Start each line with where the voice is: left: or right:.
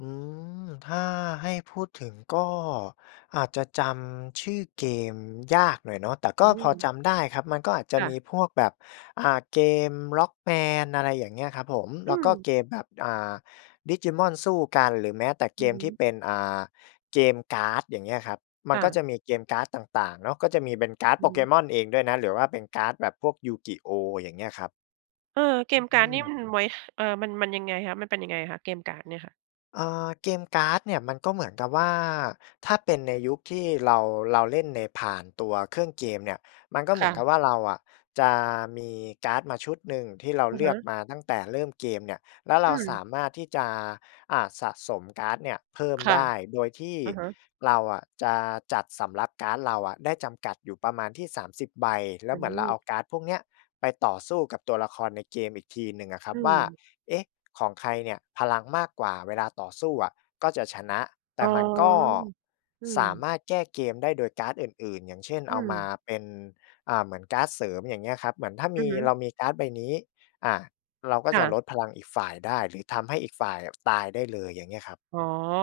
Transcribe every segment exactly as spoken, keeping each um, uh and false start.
left: อืม ถ้าให้พูดถึง ก็อาจจะจำชื่อเกมยากหน่อยเนาะ แต่ก
right: อ
left: ็
right: ื
left: พอ
right: ม
left: จำได้ครับ มันก็อาจจะ
right: ค่
left: มี
right: ะ
left: พวกแบบ อ่า เกม Rockman อะไรอย่างเงี้ยครับผม แ
right: อ
left: ล้ว
right: ื
left: ก็
right: อ
left: เกมแบบ อ่า Digimon สู้กัน หรือแม้แต่เ
right: อ
left: ก
right: ือ
left: ม
right: ฮ
left: ที่
right: ึ
left: เป็น อ่า เกมการ์ด อย่างเงี้ยครับ มั
right: ค
left: น
right: ่
left: ก็
right: ะ
left: จะมีเกมการ์ดต่าง ๆ เนาะ ก็จะมีเป็นการ์ด
right: อือฮึ
left: Pokémon เองด้วยนะ หรือว่าเป็นการ์ดแบบพวก YuGiOh อย่างเงี้ยครับ
right: เออ เก
left: อื
right: ม
left: ม
right: การ์ด
left: หนึ
right: นี
left: ่
right: ่
left: ง
right: มันไว้ เอ่อ มัน มันยังไงคะ มันเป็นยังไงคะ เกมการ์ดเนี่ยค่ะ?
left: อ่า เกมการ์ดเนี่ย มันก็เหมือนกับว่า ถ้าเป็นในยุคที่ เรา เราเล่นใน ผ่านตัวเครื่องเกมเนี่ย มันก็เ
right: ค
left: หมื
right: ่
left: อน
right: ะ
left: กับว่า เราอะจะมีการ์ดมาชุดหนึ่ง ที่เรา
right: อะ
left: เลื
right: ฮ
left: อก
right: ะ
left: มาตั้งแต่เริ่มเกมเนี่ย แล้วเร
right: อ
left: าส
right: ือ
left: ามารถที่จะ อ่า สะสมการ์ดเนี่ยเพิ่ม
right: ค่
left: ได
right: ะ
left: ้ โดยที่
right: อะฮะ
left: เราอะจะจัดสำรับการ์ดเราอะได้จำกัดอยู่ประมาณที่ สามสิบ ใบ แล้
right: อื
left: ว
right: ้
left: เ
right: อ
left: หมื
right: ฮ
left: อน
right: ื
left: เราเอ
right: อ
left: าการ์ดพวกเนี้ยไปต่อสู้กับตัวละครในเกมอีกทีหนึ่งอะครั
right: อื
left: บว่า
right: ม
left: เอ๊ะ ของใครเนี่ยพลังมากกว่าเวลาต่อสู้อะ ก็จะชนะ แต
right: อ
left: ่
right: ๋อ
left: มันก็
right: อื
left: สาม
right: ม
left: ารถแก้เกมได้โดยการ์ดอื่น ๆ อย่างเช่น
right: อื
left: เอามา
right: อ
left: เป็น อ่า เหมือนการ์ดเสริม อย่างเงี้ยครับ เหมือนถ้าม
right: อื
left: ี
right: อฮึ
left: เรามีการ์ดใบนี้ อา เราก็
right: ค
left: จ
right: ่
left: ะล
right: ะ
left: ดพลังอีกฝ่ายได้ หรือทำให้อีกฝ่ายอะตายได้เลย อย่างเงี้ยครับ
right: อ๋อ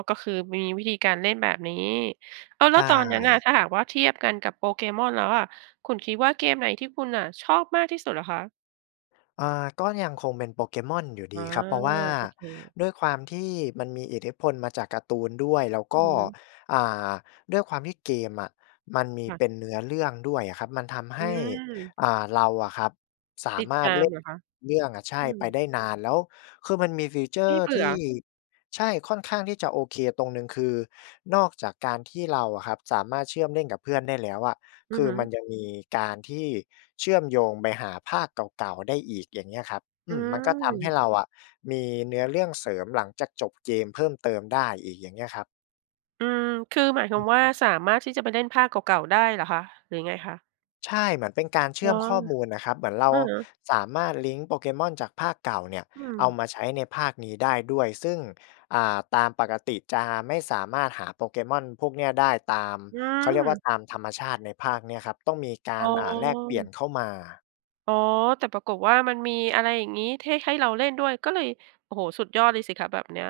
right: ก็คือมีวิธีการเล่นแบบนี้ อ้าว
left: ใ
right: แ
left: ช
right: ล้วตอนนั้นอะ
left: ่
right: ถ้าหากว่าเทียบกันกับ Pokémon แล้วอะ คุณคิดว่าเกมไหนที่คุณอะชอบมากที่สุดเหรอคะ?
left: อ่า ก็ยังคงเป็น Pokémon อยู่ด
right: อ
left: ี
right: า
left: ครับ เพราะว่า
right: โอเค
left: ด้วยความที่มันมีอิทธิพลมาจากการ์ตูนด้วย แล้ว
right: อื
left: ก
right: อ
left: ็
right: ฮึ
left: อ่า ด้วยความที่เกมอะมันมี
right: ค่ะ
left: เป็นเนื้อเรื่องด้วยอะครับ มันทำให
right: อื
left: ้
right: อ
left: อ่า เราอะครับ สา
right: ติด
left: มา
right: ต
left: รถ
right: า
left: เล
right: ม
left: ่
right: เ
left: น
right: หรอคะ?
left: เรื่องอะ ใช่
right: อื
left: ไป
right: ม
left: ได้นาน แล้วคือมันมี ฟีเชอ
right: ไม
left: ร
right: ่
left: ์
right: เบ
left: ท
right: ื
left: ี
right: ่อ
left: ่ ใช่ ค่อนข้างที่จะโอเคตรงหนึ่ง คือนอกจากการที่เราอะครับ สามารถเชื่อมเล่นกับเพื่อนได้แล้วอะ
right: อื
left: ค
right: อ
left: ือ
right: ฮึ
left: มันยังมีการที่เชื่อมโยงไปหาภาคเก่า ๆ ได้อีก อย่างเงี้ยครับ อ
right: อ
left: ื
right: ื
left: ม มันก็ทำให้
right: ม
left: เราอะมีเนื้อเรื่องเสริมหลังจากจบเกมเพิ่มเติมได้อีก อย่างเงี้ยครับ
right: อืม คือหมายความว่า สามารถที่จะไปเล่นภาคเก่า ๆ ได้เหรอคะ หรือยังไงคะ?
left: ใช่ เหมือนเป็นการเชื่
right: ว
left: อม
right: ๊า
left: ข้อมูลน่ะครับ เหมือนเรา
right: อะฮะ
left: สามารถลิงก์ Pokémon จากภาคเก่าเนี่ย
right: อื
left: เอา
right: ม
left: มาใช้ในภาคนี้ได้ด้วย ซึ่ง อ่า ตามปกติจะไม่สามารถหา Pokémon พวกเนี่ยได้ตาม
right: อื
left: เขาเรียกว่
right: ม
left: า ตามธรรมชาติในภาคเนี้ยครับ ต้องมีกา
right: อ๋
left: ร อ่า แลกเปลี่ยน
right: อ
left: เข้ามา
right: อ๋อ แต่ปรากฏว่า มันมีอะไรอย่างงี้ ให้ ให้เราเล่นด้วย ก็เลย โอ้โฮ สุดยอดเลยสิคะแบบเนี้ย